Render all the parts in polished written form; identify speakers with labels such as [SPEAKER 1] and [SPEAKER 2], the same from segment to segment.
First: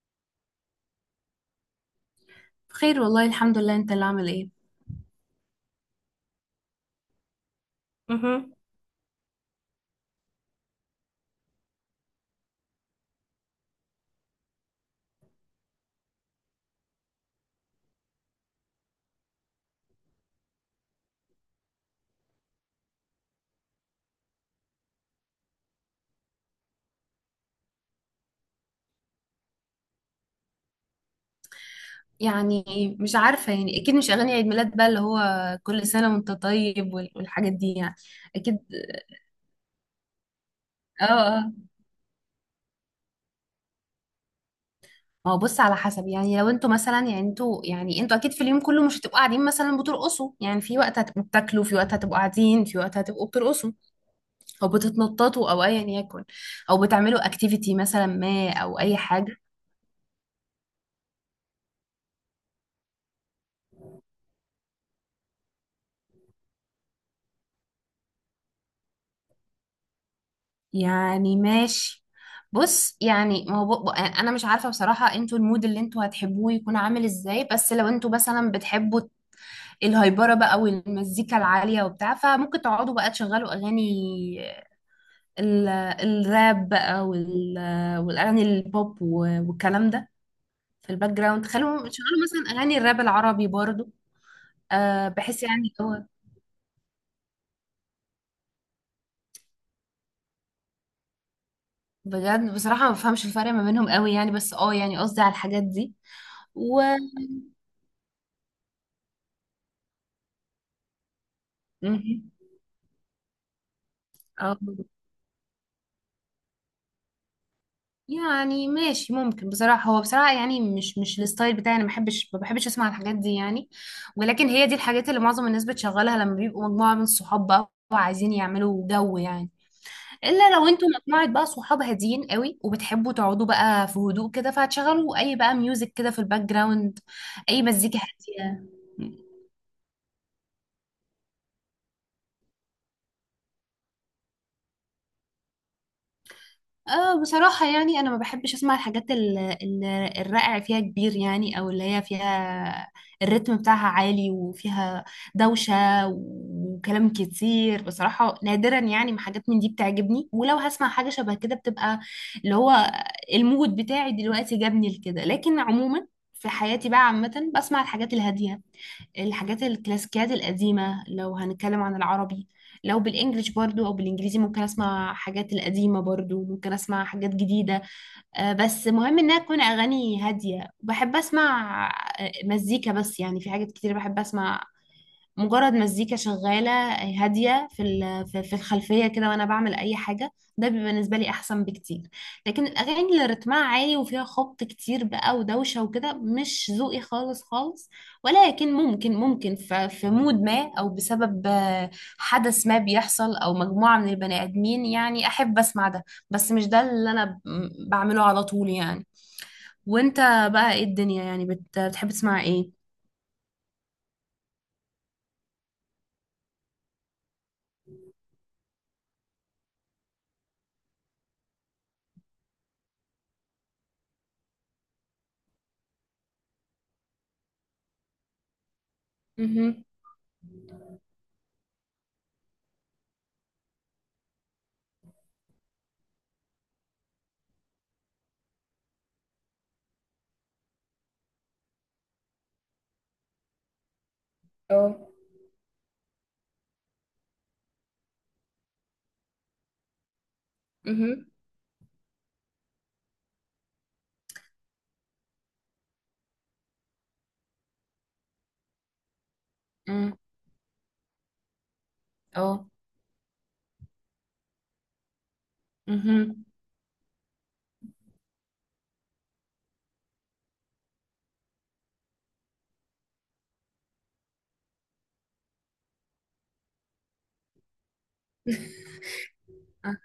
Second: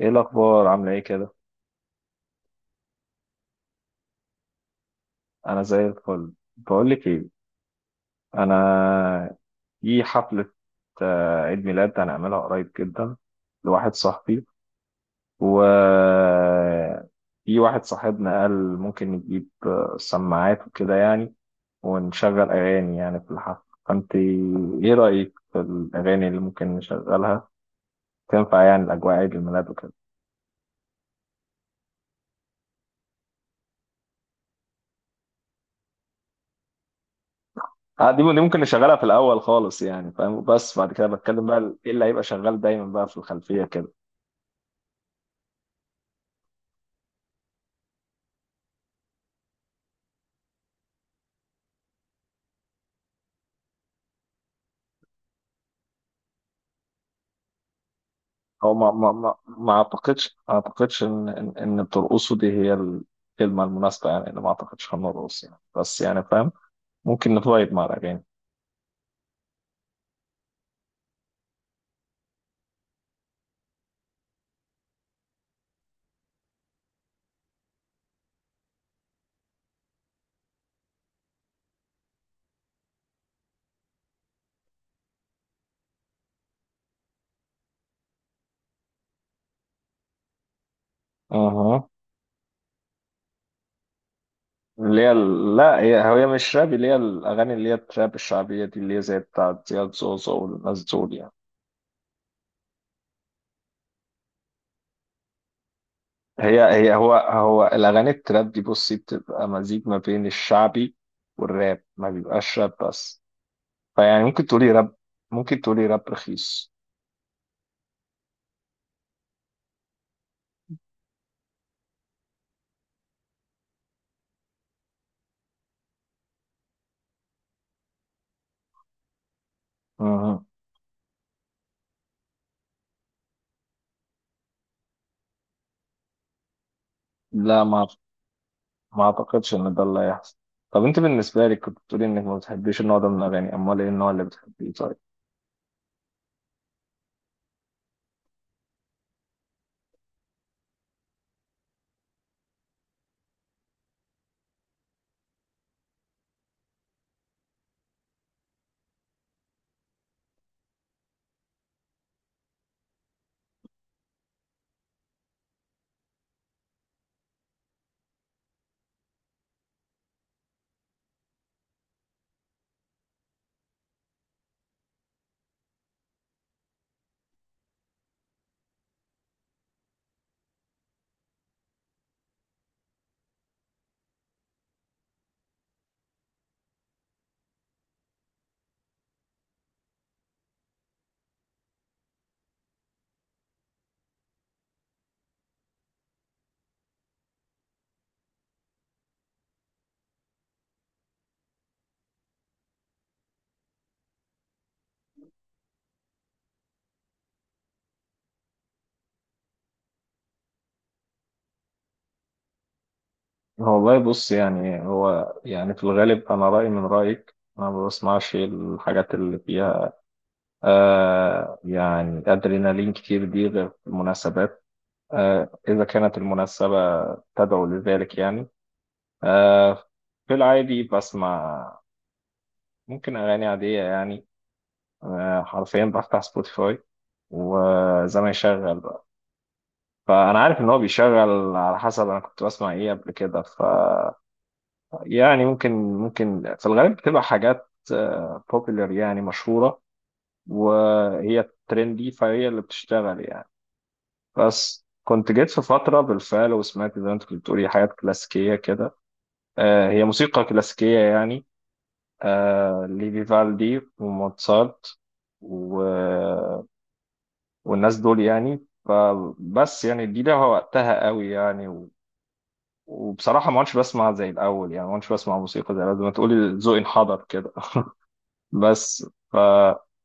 [SPEAKER 1] ايه الاخبار عامله ايه كده؟
[SPEAKER 2] بخير، والله الحمد لله. انت اللي عامل ايه؟
[SPEAKER 1] انا زي الفل. بقول لك ايه، انا في حفله، عيد ميلاد هنعملها قريب جدا لواحد صاحبي. و في واحد صاحبنا قال ممكن نجيب سماعات وكده يعني، ونشغل اغاني يعني في الحفله. فانت ايه رايك في الاغاني اللي ممكن نشغلها؟ تنفع يعني الاجواء عيد الميلاد وكده.
[SPEAKER 2] يعني مش عارفة، يعني اكيد مش اغاني عيد ميلاد بقى اللي هو كل سنة وانت طيب والحاجات دي يعني.
[SPEAKER 1] دي
[SPEAKER 2] اكيد.
[SPEAKER 1] ممكن نشغلها في الاول خالص يعني فاهم، بس بعد
[SPEAKER 2] اه،
[SPEAKER 1] كده بتكلم
[SPEAKER 2] اه.
[SPEAKER 1] بقى ايه اللي هيبقى شغال دايما بقى في الخلفيه كده.
[SPEAKER 2] ما هو بص، على حسب. يعني لو انتوا مثلا يعني انتوا يعني انتوا اكيد في اليوم كله مش هتبقوا قاعدين مثلا بترقصوا. يعني في وقت هتبقوا بتاكلوا، في وقت هتبقوا قاعدين، في وقت هتبقوا بترقصوا او بتتنططوا او ايا يكن، او بتعملوا اكتيفيتي مثلا، ما
[SPEAKER 1] هو
[SPEAKER 2] او
[SPEAKER 1] ما
[SPEAKER 2] اي
[SPEAKER 1] ما
[SPEAKER 2] حاجة.
[SPEAKER 1] ما ما اعتقدش ما اعتقدش ان ان إن بترقصوا دي هي الكلمه المناسبه يعني، اللي ما اعتقدش هنرقص يعني، بس يعني فاهم. ممكن نفايب مع الاغاني.
[SPEAKER 2] يعني ماشي. بص، يعني ما هو انا مش عارفه بصراحه انتوا المود اللي انتوا هتحبوه يكون عامل ازاي، بس لو انتوا مثلا بتحبوا الهايبره بقى والمزيكا العاليه وبتاع، فممكن تقعدوا بقى تشغلوا اغاني الراب بقى والاغاني البوب والكلام ده في الباك جراوند.
[SPEAKER 1] اها،
[SPEAKER 2] خلوا تشغلوا مثلا اغاني الراب العربي برضو.
[SPEAKER 1] اللي
[SPEAKER 2] أه،
[SPEAKER 1] هي
[SPEAKER 2] بحس يعني
[SPEAKER 1] لا، هي
[SPEAKER 2] هو.
[SPEAKER 1] هي مش راب، اللي هي الاغاني اللي هي التراب الشعبيه دي، اللي هي زي بتاعت زياد زوزو والناس دول يعني.
[SPEAKER 2] بجد بصراحه ما بفهمش الفرق ما بينهم قوي يعني، بس اه يعني قصدي على الحاجات دي.
[SPEAKER 1] هي
[SPEAKER 2] و
[SPEAKER 1] هي هو هو الاغاني التراب دي بصي بتبقى مزيج ما بين الشعبي والراب، ما
[SPEAKER 2] مهم.
[SPEAKER 1] بيبقاش راب بس. فيعني ممكن
[SPEAKER 2] اه،
[SPEAKER 1] تقولي راب، ممكن تقولي راب رخيص.
[SPEAKER 2] يعني ماشي ممكن بصراحة. هو بصراحة يعني مش الستايل بتاعي أنا، ما بحبش أسمع الحاجات دي يعني. ولكن هي دي الحاجات اللي معظم الناس بتشغلها لما بيبقوا مجموعة من الصحاب بقى وعايزين يعملوا جو يعني.
[SPEAKER 1] اها.
[SPEAKER 2] إلا لو أنتوا مجموعة بقى صحاب هاديين قوي وبتحبوا تقعدوا بقى في هدوء كده، فهتشغلوا أي بقى ميوزك كده في الباك جراوند، أي
[SPEAKER 1] لا،
[SPEAKER 2] مزيكا هادية.
[SPEAKER 1] ما اعتقدش ان ده اللي هيحصل. طب انت بالنسبه لك كنت بتقولي انك ما بتحبيش النوع ده من الاغاني، امال ايه النوع اللي بتحبيه طيب؟
[SPEAKER 2] اه، بصراحة يعني أنا ما بحبش أسمع الحاجات الرائع فيها كبير يعني، أو اللي هي فيها الريتم بتاعها عالي وفيها دوشة وكلام كتير. بصراحة نادرا يعني ما حاجات من دي بتعجبني، ولو هسمع حاجة شبه كده بتبقى اللي هو المود بتاعي دلوقتي جابني لكده. لكن عموما في حياتي بقى عامة بسمع الحاجات الهادية، الحاجات الكلاسيكيات القديمة لو هنتكلم عن العربي. لو بالانجلش برضو او بالانجليزي ممكن اسمع حاجات القديمه برضو، ممكن اسمع حاجات جديده. بس مهم انها تكون اغاني هاديه بحب اسمع. مزيكا بس يعني، في حاجات كتير بحب اسمع. مجرد مزيكا شغالة هادية في ال- في في الخلفية كده وأنا بعمل أي حاجة، ده بيبقى بالنسبة لي أحسن بكتير. لكن الأغاني اللي رتمها عالي وفيها خبط كتير بقى ودوشة وكده مش ذوقي خالص خالص. ولكن ممكن في مود ما أو بسبب حدث ما بيحصل أو مجموعة من البني آدمين يعني أحب أسمع ده، بس مش ده اللي أنا بعمله على طول يعني. وأنت بقى إيه الدنيا، يعني بتحب تسمع إيه؟
[SPEAKER 1] هو والله بص يعني هو يعني في الغالب انا رايي من رايك، انا ما بسمعش الحاجات اللي فيها آه يعني ادرينالين كتير، دي غير في المناسبات آه اذا كانت المناسبه تدعو لذلك يعني. آه
[SPEAKER 2] مهم.
[SPEAKER 1] في العادي بسمع ممكن اغاني عاديه يعني، آه حرفيا بفتح سبوتيفاي وزي ما يشغل. فانا عارف ان هو بيشغل على حسب انا كنت بسمع ايه قبل كده، ف
[SPEAKER 2] اه،
[SPEAKER 1] يعني ممكن في الغالب بتبقى حاجات بوبيلر يعني مشهوره،
[SPEAKER 2] مهم.
[SPEAKER 1] وهي ترندي فهي اللي بتشتغل يعني. بس كنت جيت في فتره بالفعل وسمعت زي ما انت كنت بتقولي حاجات كلاسيكيه كده، هي موسيقى كلاسيكيه يعني،
[SPEAKER 2] اه،
[SPEAKER 1] لفيفالدي وموتسارت و...
[SPEAKER 2] مهم.
[SPEAKER 1] والناس دول يعني، فبس يعني دي لها وقتها قوي يعني. وبصراحة ما عدتش بسمع زي الأول يعني، ما عدتش بسمع موسيقى زي الأول، زي ما تقولي ذوقي انحدر كده. بس ف
[SPEAKER 2] آه.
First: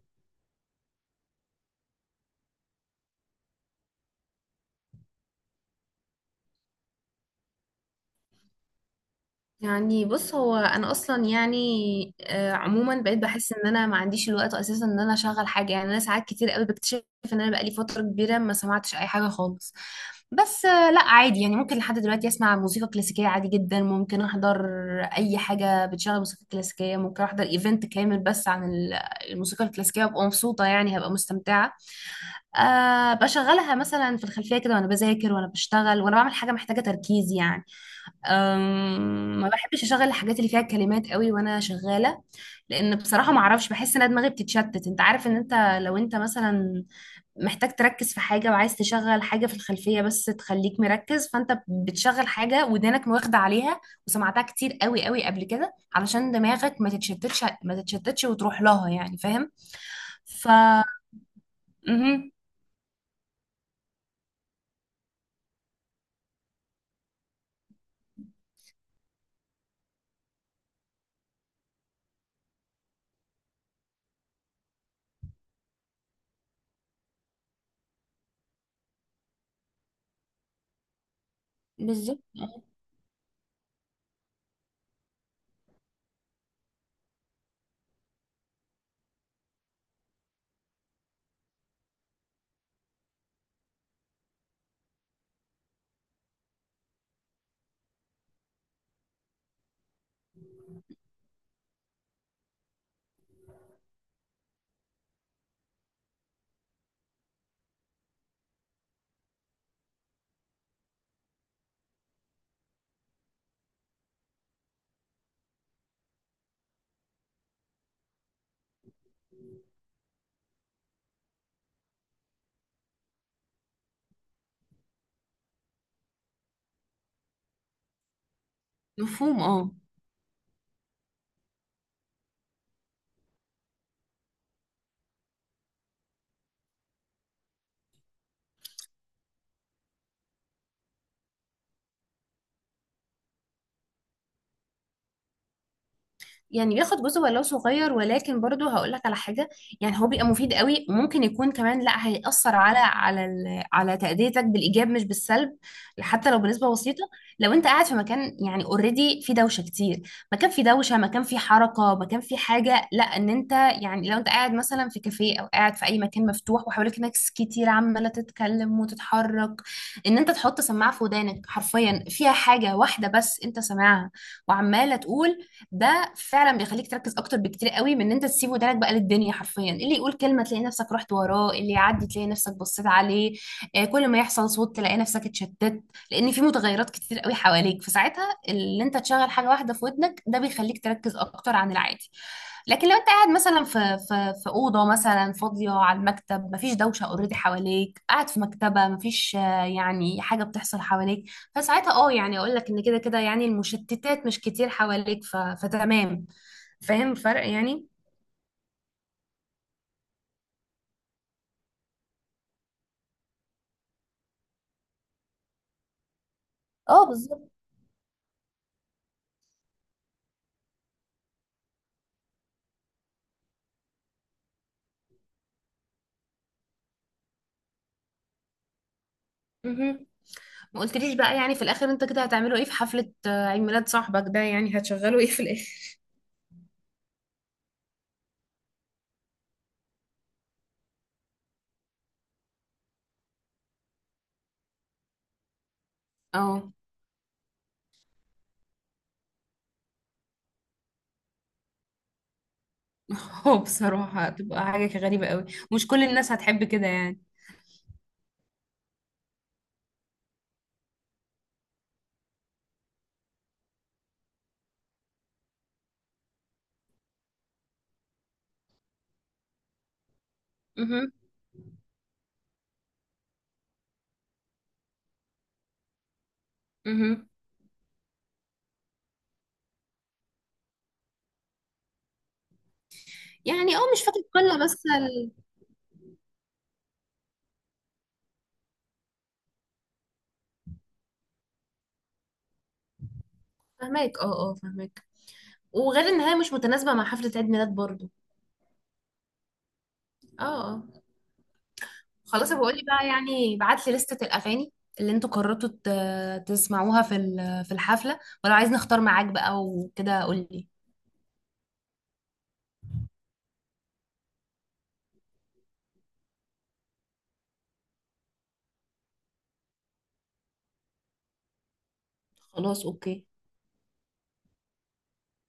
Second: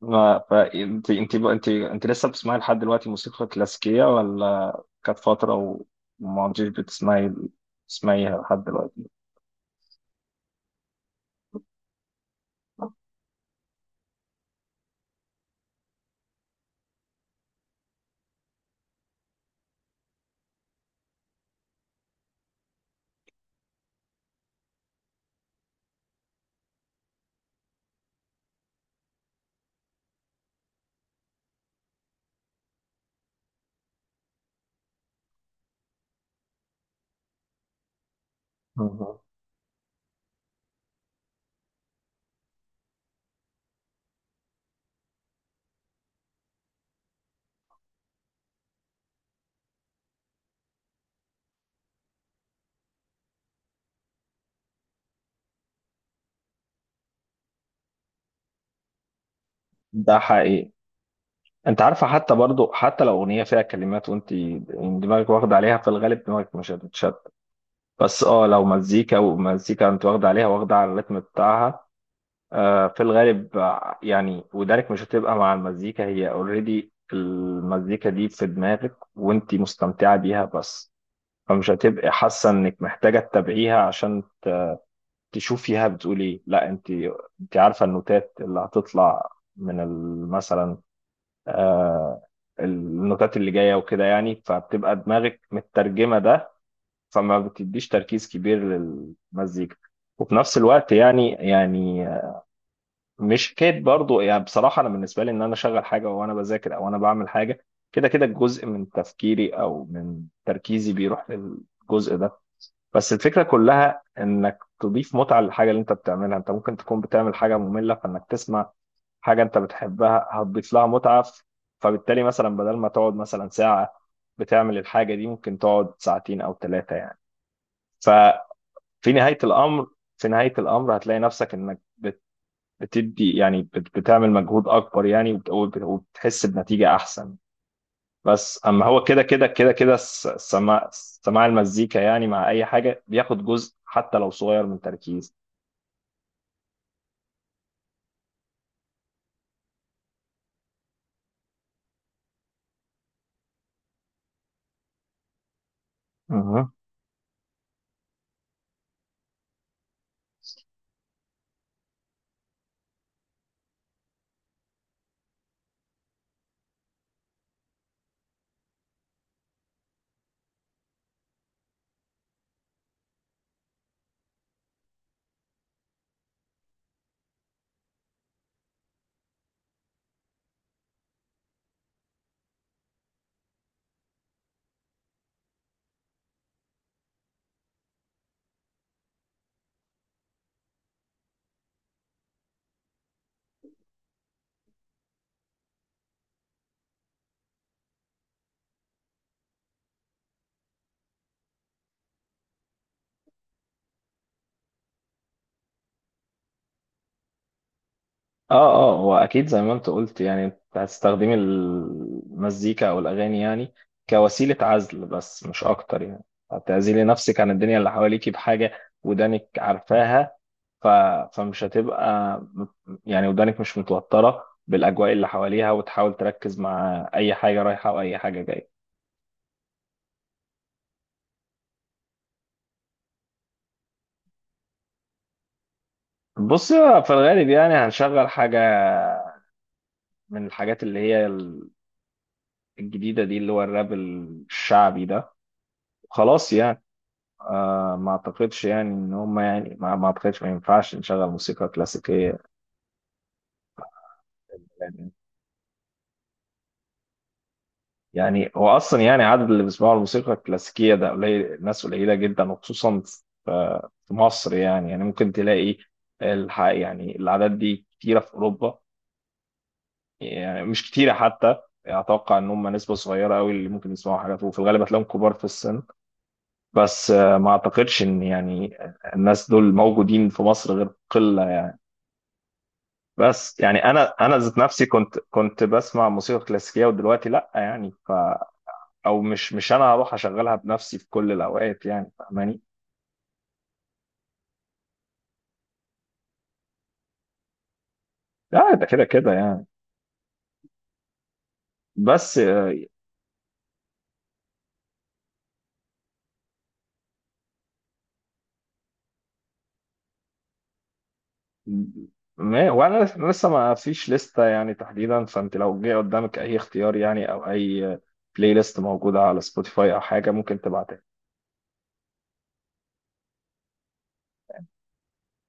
[SPEAKER 1] ما ف انت لسه بتسمعي لحد دلوقتي موسيقى كلاسيكية، ولا كانت فترة وما عدتيش بتسمعي تسمعيها لحد دلوقتي؟
[SPEAKER 2] يعني بص هو انا اصلا يعني، عموما بقيت بحس ان انا ما عنديش الوقت اساسا ان انا اشغل حاجه يعني. انا ساعات كتير قوي بكتشف ان انا بقالي فتره كبيره ما سمعتش اي حاجه خالص. بس، لا عادي يعني ممكن لحد دلوقتي اسمع موسيقى كلاسيكيه عادي جدا. ممكن احضر اي حاجه بتشغل موسيقى كلاسيكيه، ممكن احضر ايفنت كامل بس عن الموسيقى الكلاسيكيه وابقى مبسوطه يعني، هبقى مستمتعه. أه، بشغلها مثلا في الخلفيه كده وانا بذاكر وانا بشتغل وانا بعمل حاجه محتاجه تركيز يعني.
[SPEAKER 1] مهم.
[SPEAKER 2] ما بحبش اشغل الحاجات اللي فيها كلمات قوي وانا شغاله، لان بصراحه ما اعرفش، بحس ان أنا دماغي بتتشتت. انت عارف ان انت لو انت مثلا محتاج تركز في حاجه وعايز تشغل حاجه في الخلفيه بس تخليك مركز، فانت بتشغل حاجه ودانك واخده عليها وسمعتها كتير قوي قوي قبل كده، علشان دماغك ما تتشتتش وتروح لها يعني، فاهم؟
[SPEAKER 1] ده
[SPEAKER 2] ف
[SPEAKER 1] حقيقي. انت عارفة
[SPEAKER 2] مهم.
[SPEAKER 1] حتى برضو حتى لو أغنية فيها كلمات وانت دماغك واخدة عليها في الغالب دماغك مش هتتشتت. بس اه لو مزيكا ومزيكا انت واخدة عليها واخدة على الريتم بتاعها، في الغالب يعني ودانك مش هتبقى مع المزيكا، هي اوريدي المزيكا دي في دماغك وانتي مستمتعة بيها بس. فمش هتبقى
[SPEAKER 2] بالظبط.
[SPEAKER 1] حاسة انك محتاجة تتابعيها عشان تشوفيها بتقول ايه، لا انتي، انتي عارفة النوتات اللي هتطلع من مثلا آه، النوتات اللي جاية وكده يعني، فبتبقى دماغك مترجمة ده، فما بتديش تركيز كبير للمزيكا. وفي نفس الوقت يعني مش حكايه برضو يعني، بصراحه انا بالنسبه لي ان انا اشغل حاجه وانا بذاكر او انا بعمل حاجه، كده كده جزء من تفكيري او من تركيزي بيروح للجزء ده. بس الفكره كلها انك تضيف متعه للحاجه اللي انت بتعملها، انت ممكن تكون بتعمل حاجه ممله فانك تسمع حاجه انت بتحبها هتضيف لها متعه، فبالتالي مثلا بدل ما تقعد مثلا ساعه بتعمل الحاجه دي ممكن تقعد ساعتين او ثلاثه يعني. ففي نهايه
[SPEAKER 2] مفهوم اه.
[SPEAKER 1] الامر، في نهايه الامر هتلاقي نفسك انك بتدي يعني بتعمل مجهود اكبر يعني، وبتحس بنتيجة احسن. بس اما هو كده السماع، سماع المزيكا يعني مع اي حاجة بياخد جزء حتى لو صغير من تركيز.
[SPEAKER 2] يعني بياخد جزء ولو صغير، ولكن برضو هقول لك على حاجة. يعني هو بيبقى مفيد قوي، ممكن يكون كمان لا، هيأثر على تأديتك بالإيجاب مش بالسلب، حتى لو بنسبة
[SPEAKER 1] اها.
[SPEAKER 2] بسيطة. لو أنت قاعد في مكان يعني اوريدي في دوشة كتير، مكان في دوشة، مكان في حركة، مكان في حاجة، لا إن أنت يعني لو أنت قاعد مثلا في كافيه أو قاعد في أي مكان مفتوح وحواليك ناس كتير عمالة تتكلم وتتحرك، إن أنت تحط سماعة في ودانك حرفيا فيها حاجة واحدة بس أنت سامعها وعمالة تقول، ده فعلا بيخليك تركز اكتر بكتير قوي من ان انت تسيب ودانك بقى للدنيا حرفيا، اللي يقول كلمه تلاقي نفسك رحت وراه، اللي يعدي تلاقي نفسك بصيت عليه. كل ما يحصل صوت تلاقي نفسك اتشتت، لان في متغيرات كتير قوي حواليك، فساعتها اللي انت تشغل حاجه واحده في ودنك ده بيخليك تركز اكتر عن العادي. لكن لو انت قاعد مثلا في اوضه مثلا فاضيه على المكتب، مفيش دوشه اوريدي حواليك، قاعد في مكتبه، مفيش يعني حاجه بتحصل حواليك، فساعتها اه يعني اقول لك ان كده كده يعني المشتتات مش كتير حواليك، فتمام. فاهم الفرق يعني؟
[SPEAKER 1] اه هو اكيد زي ما انت قلت يعني انت هتستخدمي المزيكا او الاغاني يعني كوسيله عزل بس مش اكتر يعني، هتعزلي
[SPEAKER 2] اه،
[SPEAKER 1] نفسك عن
[SPEAKER 2] بالظبط.
[SPEAKER 1] الدنيا اللي حواليكي بحاجه ودانك عارفاها، ف... فمش هتبقى يعني ودانك مش متوترة بالأجواء اللي حواليها وتحاول تركز مع أي حاجة رايحة وأي حاجة جاية.
[SPEAKER 2] مهم. ما قلتليش بقى، يعني في الاخر انت كده هتعملوا ايه في حفلة عيد ميلاد صاحبك ده، يعني هتشغلوا ايه في الاخر؟
[SPEAKER 1] بص في الغالب يعني هنشغل حاجة من الحاجات اللي هي الجديدة دي اللي هو الراب الشعبي ده، خلاص
[SPEAKER 2] اه.
[SPEAKER 1] يعني. آه ما أعتقدش يعني إن هم يعني ما أعتقدش ما ينفعش نشغل موسيقى كلاسيكية.
[SPEAKER 2] هو بصراحة هتبقى حاجة غريبة قوي. مش كل الناس هتحب كده يعني.
[SPEAKER 1] يعني هو اصلا يعني عدد اللي بيسمعوا الموسيقى الكلاسيكيه ده قليل، ناس قليله جدا، وخصوصا في في مصر يعني، يعني ممكن تلاقي يعني الاعداد دي كتيره في اوروبا، يعني مش كتيره
[SPEAKER 2] مهم.
[SPEAKER 1] حتى. اتوقع ان هم نسبه صغيره قوي اللي ممكن يسمعوا حاجات، وفي الغالب هتلاقيهم كبار في السن. بس
[SPEAKER 2] مهم.
[SPEAKER 1] ما اعتقدش ان يعني الناس دول موجودين في مصر غير قله يعني. بس
[SPEAKER 2] يعني اه،
[SPEAKER 1] يعني
[SPEAKER 2] مش
[SPEAKER 1] انا
[SPEAKER 2] فاكرة
[SPEAKER 1] انا ذات
[SPEAKER 2] كلها، بس
[SPEAKER 1] نفسي كنت كنت بسمع موسيقى كلاسيكيه ودلوقتي لا يعني، ف او مش انا هروح اشغلها بنفسي في كل الاوقات يعني فاهماني.
[SPEAKER 2] فهماك اه اه فهماك. وغير ان هي مش متناسبة مع حفلة عيد ميلاد برضو.
[SPEAKER 1] لا ده كده كده يعني.
[SPEAKER 2] اه. اه.
[SPEAKER 1] بس
[SPEAKER 2] خلاص، بقول لي بقى يعني، بعت لي لستة الأغاني اللي انتوا قررتوا تسمعوها في الحفلة. ولو عايز نختار معاك بقى وكده قول لي.
[SPEAKER 1] ما وانا لسه ما فيش لستة يعني تحديدا، فانت لو جه قدامك اي اختيار يعني او اي بلاي ليست موجودة على سبوتيفاي او حاجة ممكن تبعتها.
[SPEAKER 2] خلاص، اوكي.